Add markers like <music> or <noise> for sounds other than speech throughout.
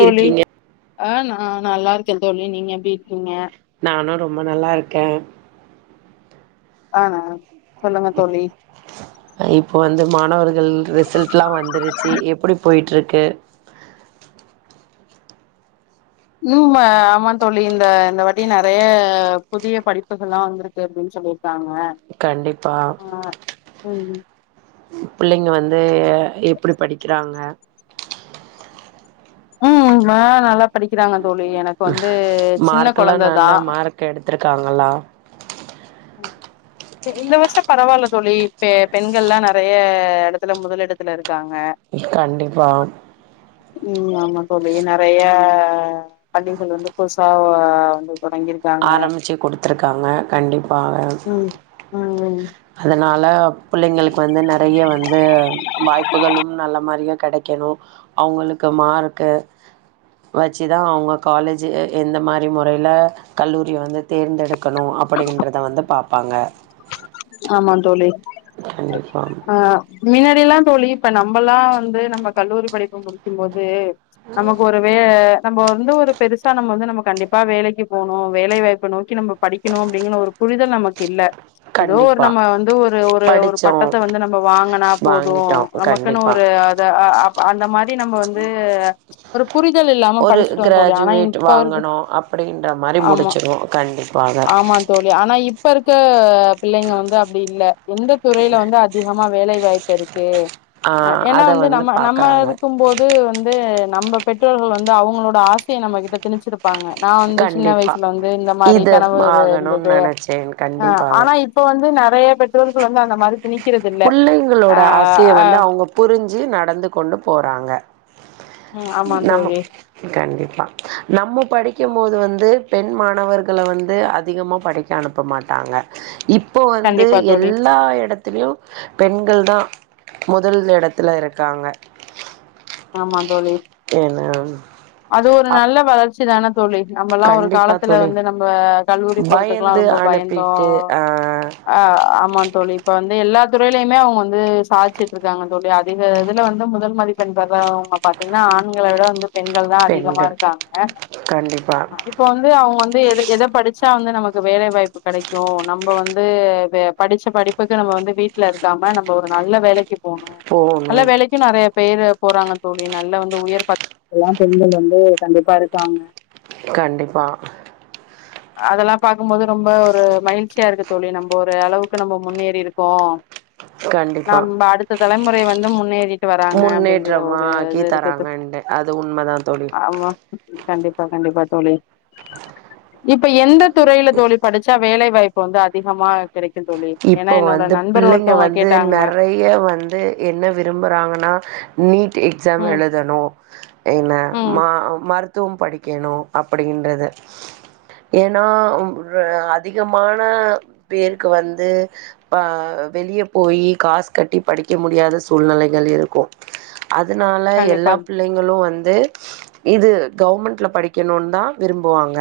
எப்டி இருக்கீங்க ஆஹ் நான் நல்லா இருக்கேன் தோழி நீங்க எப்டிருக்கீங்க ரொம்ப நல்லா இருக்கேன் ஆனா சொல்லுங்க தோளி இப்போ வந்து மாணவர்கள் ரிசல்ட் எல்லாம் வந்துருச்சு எப்படி போயிட்ருக்கு ம் ஆ ஆமா தோழி இந்த இந்த வாட்டி நிறைய புதிய படிப்புகளெல்லா வந்திருக்கு அப்படின்னு சொல்லிருக்காங்க கண்டிப்பா ஹும் பிள்ளைங்க வந்து எப்படி படிக்கிறாங்க உம் ஹா நல்லா படிக்கிறாங்க தோழி எனக்கு ஹ வந்து சின்ன மார்க் எல்லாம் கொழந்ததா நல்லா மார்க் எடுத்திருக்காங்களா இந்த வருஷம் பரவாயில்ல தோழி இப்ப பெண்கள் எல்லா நெறைய இடத்துல முதல் இடத்துல இருக் கண்டிப்பா ம் ஆமா தோழி நிறைய ஆ பள்ளிகள் வந்து புதுசா வந்திரு ஆரம்பிச்சு குடுத்துருக்காங்க கண்டிப்பா உஹம் உஹம் உ அதனால பிள்ளைங்களுக்கு வந்து நிறைய வந்து வாய்ப்புகளும் நல்ல மாரியா கிடைக்கணும் அவங்களுக்கு மார்க்க வச்சுதான் அவங்க காலேஜ் எந்த மாரி முறையில கல்லூரிய வந்து தேர்ந்தெடுக்கணு அப்படின்றத வந்து பாப்பாங்க ஆமா தோழி கண்டிப்பா ஆஹ் மினத் இப்பெல்லாம தோழி இப்ப நம்மல்லா வந்து நம்ம கல்லூரி படிப்பு முடிக்கும் போது நமக்கு ஒருவே நம்ம வந்து ஒரு பெருசா நம்ம வந்து நம்ம கண்டிப்பா வேலைக்கு போணும் வேலை வாய்ப்ப நோக்கி நம்ம படிக்கணு அப்படிங்கிற ஒரு புரிதல் நமக்கில்ல ஏதோ ஒரு கண்டிப்பா நம்ம வந்து ஒரு ஒரு ஒரு படிச்சோ பட்டத்த வந்து நம்ம வாங்கனா போதும் வாங்கிட்டோ நமக்குன்னு கண்டிப்பா ஒரு அ அந்த மாரி நம்ம வந்து ச் ஒர் ஒரு கிராஜுவேட் இருக்கு வாங்கணு அப்படின்ற மாரி ஆமா முடிச்சிருவோம் கண்டிப்பாக இப்பருக்கு பிள்ளைங்க வந்து அப்படி இல்ல எந்த துறையில வந்து அதிகமா வேலை வாய்ப்பு இருக்கு ஆ ஏன்னா அத வந்து நம்ம நம்ம பாக்குறாங்க இருக்கும்போது வந்து நம்ம பெற்றோர்கள் வந்து அவங்களோட ஆசையை நம்ம கிட்ட திணிச்சிருபாங்க நான் வந்து சின்ன கண்டிப்பா வயசுல வந்து இந்த மாதிரி இது கனவு ஆகணுன் இருந்தது நெனச்சேன் கண்டிப்பாக ஆனா வந்து நிறைய பெற்றோர்கள் வந்து அந்த மாதிரி பிள்ளைங்களோட ஆசையை வந்து அவங்க புரிஞ்சு நடந்து கொண்டு போறாங்க ம் ஆமா நாம தோழி கண்டிப்பா நம்ம படிக்கும் போது வந்து பெண் மாணவர்களை வந்து அதிகமா படிக்க அனுப்ப மாட்டாங்க இப்ப இப்போ வந்து கண்டிப்பா தோழி எல்லா இடத்துலயும் பெண்கள் தான் முதல் இடத்துல இருக்காங்க ஆமா தோழி ஏன்னா அது ஒரு அப் நல்ல வளர்ச்சி சான <inaudible> தோழி நம்மல்லாம் ஒரு கண்டிப்பா காலத்துல தோழி வந்து நம்ம கல்லூரி போறதுக்குல்லாம் பயந்து ரொம்ப பயந்தோம் அனுப்பிட்டு ஆ அஹ் ஆமா தோழி இப்ப வந்து எல்லா துறைலயுமே அவங்க வந்து சாதிச்சுட்டு இருக்காங்கோ அதிக இதுல வந்து முதல் மதிப்பண் அவங்க பாத்தீங்கன்னா ஆண்களை விட வந்து பெண்கள் தான் அதிகமா பெண்கள் இருக்காங்க கண்டிப்பா இப்ப வந்து அவங்க வந்து எதை படிச்சா வந்து நமக்கு வேலை வாய்ப்பு கிடைக்கும் நம்ம வந்து படிச்ச படிப்புக்கு நம்ம வந்து வீட்டுல இருக்காம நம்ம ஒரு நல்ல வேலைக்கு போனும் போணு நல்ல வேலைக்கும் நிறைய பேரு போறாங்க தோழி நல்ல வந்து உயர் பதவி எல்லாம் பெண்கள் வந்து கண்டிப்பா இருக்காங்க கண்டிப்பா அதெல்லாம் பார்க்கும்போது ரொம்ப ஒரு மகிழ்ச்சியா இருக்குது தோழி நம்ம ஒரு அளவுக்கு நம்ம முன்னேறி இருக்கோம் கண்டிப்பா நம அடுத்த தலைமுறை வந்து வந்து முன்னேறி வராங்க ட்ரமா ஒரு ஆக்கி இது இருக்குது தராங்க அது உண்மை தான் தோழி ஆமா கண்டிப்பா கண்டிப்பா தோழி இப்ப எந்த துறையில தோழி படிச்சா வேலை வாய்ப்பு வந்து அதிகமா கிடைக்கும் தோழி ஏன்னா இப்போ என்னோட வந்து நண்பர் பிள்ளைங்க ஒருத்தவங்க வந்து கேட்டாங்க நிறைய வந்து என்ன விரும்புறாங்கனா நீ <unintelligible> எக்ஸாம் ம் எழுதனும் என்ன ம் மருத்து த்து படிக்கணும் அப்படின்றது ஏன்னா அதிகமான பேருக்கு வந்து அ வெளியே போயி காசு கட்டி படிக்க முடியாத சூழ்நிலைகள் இருக்கும் அதனால கண்டிப்பா எல்லா பிள்ளைங்களும் வந்து இது கவர்மெண்ட்ல படிக்கணும்னு தான் விரும்புவாங்க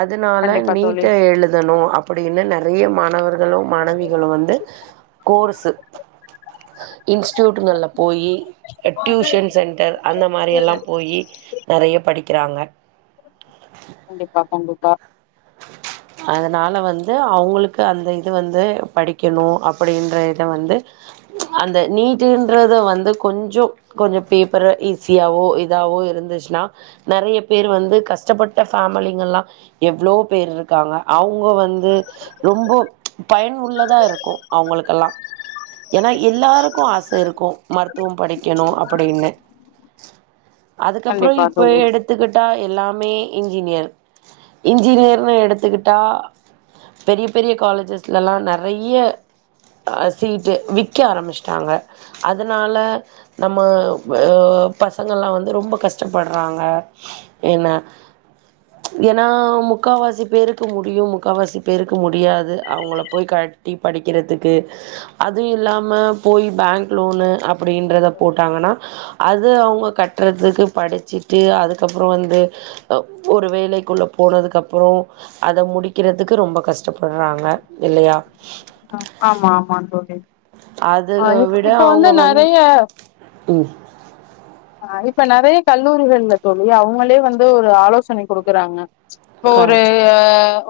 அதனால கண்டிப்பா தோழி நீட்டா எழுதணும் அ அப்படின்னு நிறைய ம ணும் மாணவிகளும் வந்து கோர்ஸ் இண்சூட்கள போயி டூசன்சென்டர்அந்த மாரில்லாம் போயிநிறைய படிச் வைக்கிறாங்க கண்டிப்பா கண்டிப்பா ஆஹ அதனால வந்து அவங்களுக்கு அந்த இது வந்து படிக்கணும் அப்படின்ற இத வந்து அந்த நீட்டுன்றத வந்து கொஞ்சம் கொஞ்சம் பேப்பர் ஈஸியாவோ இதாவோ இருந்துச்சுன்னா நிறைய பேர் வந்து கஷ்டப்பட்ட ஃமிலிங்கல்லாம் எவ்வளவு பேர் இருக்காங்க அவங்க வந்து ரொம்ப பயன் உள்ளதா இருக்கும் அவங்களுக்கெல்லாம் ஏன்னா எல்லாருக்கும் ஆசை இருக்கும் மருத்துவம் படிக்கணும் அப்படின்னு அதுக்கப்புறம் கண்டிப்பா இப்போ தோழி எடுத்துக்கிட்டால் எல்லாமே இன்சினியர் இன்சினியர் னை எடுத்துக்கிட்டா பெரிய பெரிய காலேஜஸ்லலாம் நிறைய சீட்டு விற்க ஆரம்பிச்சிட்டாங்க அதனால நம்ம பசங்கள்லாம் வந்து ரொம்ப கஷ்டப்படுறாங்க என்ன ஏன்னா முக்கால்வாசி பேருக்கு முடியும் முக்கால்வாசி பேருக்கு முடியாது அவங்கள போய் கட்டி படிக்கிறதுக்கு அதுவும் இல்லாமல் போய் பேங்க் லோனு அ அப்படின்றத போட்டாங்கன்னா அது அவங்க கட்டுறதுக்கு படிச்சிட்டு அதுக்கப்புறம் வந்து ஒரு வேலைக்குள்ளே போனதுக்கப்புறம் அப்புறம் அதை முடிக்கிறதுக்கு ரொம்ப கஷ்டப்படுறாங்க இல்லையா ஆமா ஆமா தோழி அது ஆஹ் விட இப்ப அவங்க வந்து வந் நிறையஹ் ம் இப்ப நிறைய கல்லூரிகள்ல சொல்லி அவங்களே வந்து ஒரு ஆலோசனை கொடுக்குறாங்க இப்போ க ஒரு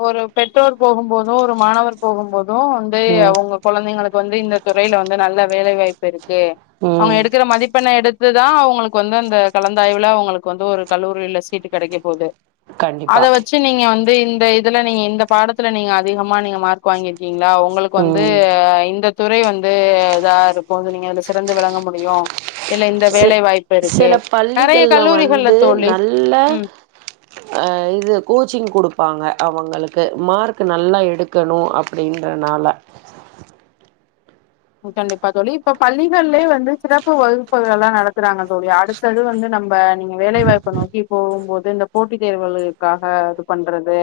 ஒரு பெற்றோர் போகும் போதும் ஒரு மாணவர் போகும் போதும் ம் அவங்க குழந்தைங்களுக்கு வந்து இந்த துறையில வந்து நல்ல வேலைவாய்ப்பு இருக்கு அவங்க ம் எடுக்கிற மதிப் எடுத்து தான் அவங்களுக்கு வந்து அந்த கலந்தாய்வுல அவங்களுக்கு வந்து ஒரு கல்லூரியில சீட்டு கிடைக்க போகுது கண்டிப்பா அத வச்சு நீங்க வந்து இந்த இதுல நீங்க இந்த பாடத்துல நீங்க அதிகமா நீங்க மார்க் வாங்கிருக்கீங்களா உங்களுக்கு வந்து ம் இந்த துறை வந்து இதா இருக்கும் சிறந்து விளங்க முடியும் ச சில நெறைய பள்ளிகள்ல கல்லூரிகள்ல வந்து தோழி நல்ல ம் அஹ் இது கோச்சிங் கொடுப்பாங்க அவங்களுக்கு மார்க் நல்லா எடுக்கணும் அப்படின்றனால கண்டிப்பா தோழி இப்ப பள்ளிகள்லயே வந்து சிறப்பு வகுப்புகள் எல்லாம் நடத்துறாங்க தோழி அடுத்தது வந்து நம்ம நீங்க வேலைவாய்ப்பு நோக்கி போகும்போது இந்த போட்டி தேர்வுலக்காக இது பண்றது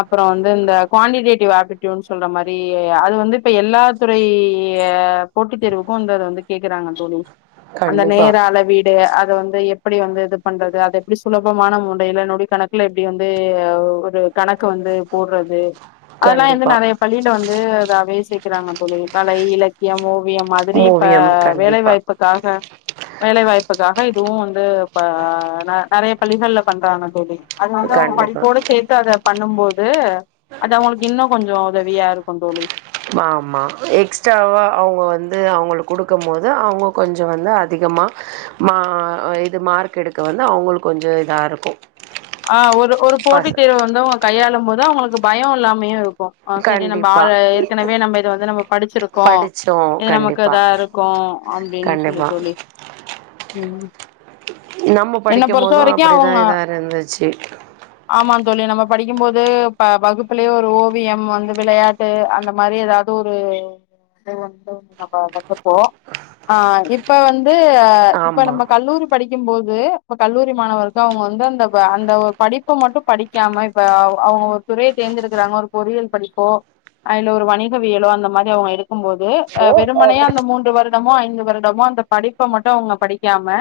அப்புறம் வந்து கல் மாதிரி அது வந்து இப்ப எல்லா துறை போட்டித் தேர்வுக்கும் இந்தை வந்து கேக்குறாங்க தோழி கண்டிப்பா நேர அளவீடு அந்த வந்து எப்படி வந்து இது பண்றது அதது எப்படி சுலபமான முறையில் நொடி கணக்குல எப்படி வந்து ஒரு கணக்கு வந்து போடுறது அதெல்லாம் வந்து கண்டிப்பா நிறைய பள்ளியில வந்து அதாவச இருக்கிறாங்க தொழில் கலையில <unintelligible> ஓவியம் மாதிரி இப்ப ஓவியம் வேலை கண்டிப்பா வாய்ப்புக்காக வேலை வாய்ப்புக்காக இதுவும் வந்து இ நிறைய பள்ளிகல்ல பண்றாங்க தோழி அது வந்து கண்டிப்பா படிப்போட சேர்த்து அதை பண்ணும்போது அது அவங்களுக்கு இன்னும் கொஞ்சம் உதவியாருக்கும் தோழி ஆமா எக்ஸ்ட்ராவா அவங்க வந்து அவங்களுக்கு கொடுக்கும் போோது அவங்க கொஞ்சம் வந்து அதிகமா மா இது மார்க் எடுக்க வந்து அவங்களுக்கு கொஞ்சம் இதா இருக்கும் ஆஹ் ஒரு- ஒரு போட்டி தேர்வு வந்தவங்க கையாள போது அவங்களுக்கு பயம் எல்லாமே இரு ஆஹ் சரி நம்ம ஆ கண்டிப்பா ஏற்கனவே நம்ம இதை வந்து நம்ம படிச்சிருக்கோம் படிச்சோ இது நமக்கு கண்டிப்பா இதா இருக்கும் அப்படின்னு சொல்லி கண்டிப்பா தல்லி உஹ நம்ம படிக்கும் போதும் அப்படிதான் இதா இருந்துச்சு <unintelligible> தழி நம்ம படிக்கும்போது வகுப்பிலயே ஒரு ஓவியம் வந்து விளையாட்டு அந்த மாதிரி ஏதாவது ஒரு ந வப்போம்ஹ இப்ப வந்து இப்ப ஆமா நம்ம கல்லூரி படிக்கும் போது இப்ப கல்லூரி மாணவக்கு அவங்க வந்து அந்த அந்த படிப்பை மட்டும் படிக்காம இப்ப அவங்க ஒரு துறையை தேர்ந்தெடுக்கறாங்க ஒரு பொறல் படிப்போ அல ஒரு வணிகவியலோ அந்த மாதிரி அவங்க இருக்கும்போது இப்போ அ வெறுமனையா அந்த மூன்று வருடமோ ஐந்து வருடமோ அந்த படிப்பை மட்டும் அவங்க படிக்காம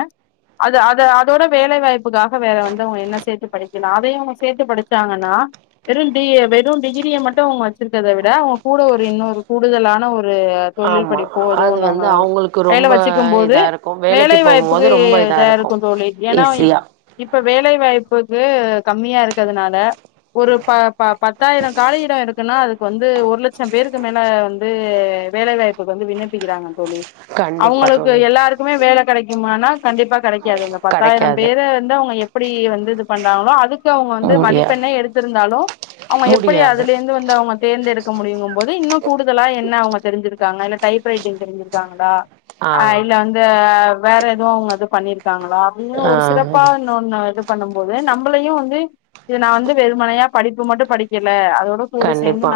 அதோட வேலை வாய்ப்புக்காக வேற வந்து என்ன சேர்த்து படிக்கும் அத சேர்த்து படிச்சாங்கற வெறும்டிகிரியை மட்டும் வ வி கூட இன்னொரு கூடுதலான ஒரு ஒரு தொழில் ஆமா பண்ணி அது போதுன்னாங்க வந்து அவங்களுக்கு கைல ரொம்ப வச்சுக்கும் போது இதா இருக்கு வேலை வேலைக்கு போகும்போது வாய்ப்புக்கு ரொம்ப இதா இருக்கு தோழி ஏனா இ ஈஸியா இப்ப வேலைவாய்ப்புக்கு கம்மியா இருக்கதுனால ஒரு ப ப பத்தாயிர காலி இடொ இருக்குன்னா அதுக்கு வந்து ஒரு லச்சம் பேருக்கு மேல வந்து வேலைவாய்ப்புக்கு வந்து விண்ணப்பிக்கிறாங்க தோழி கண்டிப்பா அவுங்களுக்கு தோழி எல்லாருக்குமே வேல கெடைக்குமானா கண்டிப்பா கடை க்காது அந்த பத்தாயிரம் கெடைக்காது பேரு வந்து அவுங்க எ ப்பிடி வந்து இது பண்றாங்களோ அதுக் கு அவுங்க வந்து முடியாது மதிப்பெண்ணெ எடுத்துருந்தாலு அவுங்க எப்புடி முடியாது அதுலேந்து வந்து அவுங்க தேர்ந்தெடு க்க முடியுங்கம்போது இன்னு கூடுதலா என்ன அவுங்க தெருஞ்சுருக்காங்க இல்ல டைப்ரைட்டிங் தெருஞ்சுருக்காங்களா ஆ இல்ல வந்து வேற எது அவுங்க அது பண்ணிருக்காங்களா அங்யு ஒரு சிறப்பா ஆ இன்னோன்ன இது பண்ணும் போது நம்பளையு வந்து இது நா வந்து வெறுமனையா படிப்பு மட்டு படிக்கல அ கண்டிப்பா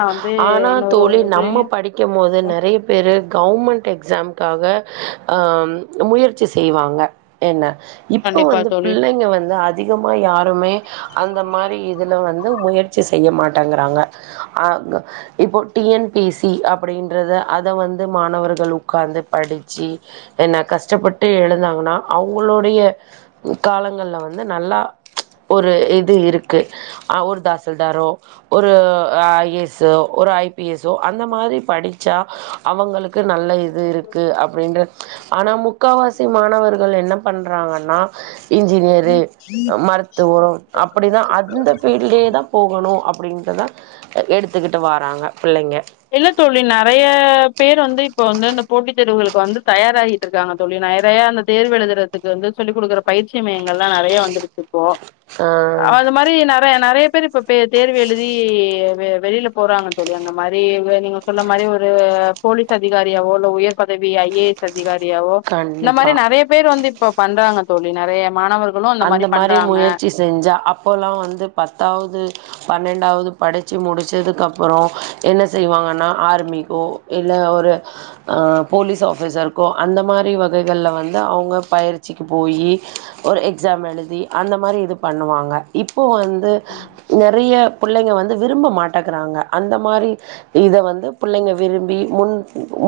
ஆனா தோழி ஒரு நம்ம இதையு படிக்கம்மோது நெறைய பேரு கவர்மெண்ட் எக்ஸாம் காக ஆம் முயற்சி செய்வாங்க என்ன இப்ப கண்டிப்பா வந்து புள்ளெங்க வந்து அதிகமா யாருமே அந்த மாரி இதுல வந்து முயற்சி செய்ய மாட் டங்கிறாங்க ஆ க இப்பொ டி என் பி சி அப்பிடின்றத அத வந்து மாணவர்கள் உக்காந்து படுச்சி என்ன கஷ்டப்பட்டு எழுந்தாங்கனா அவுங்களோடய காலங்கள்ல வந்து நல்லா ஒரு இது இருக்கு அ ஒரு தாசில்தாரோ ஒரு அ ஐ எஸ் சோ ஒரு ஐ பி எஸ் சோ அந்த மாரி படிச்சா அவுங்களுக் கு நல்ல இது தோழி இருக்கு அப்டின்ற ஆனா முக்காவாசி மாணவர்கள் என்ன பண்றாங்கன்னா இன்ஜினியரு மருத்துவரொ அப்பிடிதா அந்த ஃபீல்ட்லயே தா போகணு அப் பிடிங்கதா எடுத்துகிட்டு வாராங்க பிள்ளைங்க இல்ல தோழி நறைய பேர் வந்து இப்ப வந்து இந்த போட்டி தேர்வுகளுக்கு வந்து தயாராகிட்ருக்காங்க தோழி நெறைய அந்த தேர்வு எழுதுறதுக்கு வந்து சொல்லி் குடுக்குற பயிற்சி மையங்கள்லா நறைய வந்துருக்குப்போ ஆ அது மாரி நெறய நறைய பேர் இப்ப பே தேர்வு எழுதி வெ வெளில போறாங்க தோழி அங்க மா ரி வ நீங்க சொல்ல மாரி ஒரு போலீஸ் அதிகாரியாவோ இல்ல உயர் பதவி ஐ ஏ எஸ் அ திகாரியாவோ இந்த கண்டிப்பா மாரி நறைய பேர் வந்து இப்ப பண்றாங்க தோழி நறய அந்த மாரி முயற்சி செஞ்சா அப்பொல்லா வந்து பத்தாவுது பன்னென் டாவுது படிச்சி முடுச்சதுக்கப்பறொ என்ன செய்வாங்கன்னா ஆர்மிக்கோ இல்ல ஒரு அ போலிஸ் ஆஃபிசர்கோ அந்த மாரி வகைகள்ல வந்து அவுங்க பயிர்ச்சிக்கு போயி ஒரு எக் ஸாம் எழுதி அந்த மாரி இது பண்ணுவாங்க இப் போ வந்து ம். நெறைய புள்ளைங்க வந்து விரும்ப மாட்டக்கிறாங்க அந்த மாரி இத வந்து புள்ளங்க விரும்பி முன்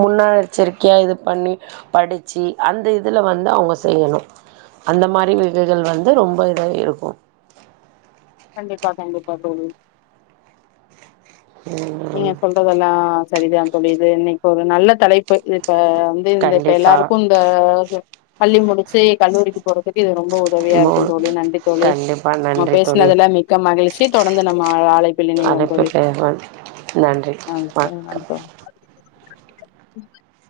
முன்னாச்சரிக்கையா இது பண்ணி படுச்சி அந்த இதுல வந்து அவுங்க செய்யணு அந்த மாரி வி கள் வந்து ரொம்ப இதா இருக்கு கண்டிபா கண்டிபா தோழி ம் நீங்க சொல்றதலா சரிதா தோழி இது இன்னைக் ஒரு நல்ல தலைப்பு இது இப்ப வந்து இந்த இப்ப கண்டிப்பா எல்லாருக்கு இந்த பள்ளி முடிச்சி கல்லூரிக்கு போறதுக்கு இது ரொம் போ உதவியா மோ இருக்கு தோழி நன்றி தோழி கண்டிப்பா நம் நன்றி தோழி பேசினதுல மிக்க மகிழ்ச்சி தொடர்ந்து நம்ம ஆலைப்பிலினைவோம் அழைப்பு தோழி பெறுவேன். நன்றி வண்க்கம் ம்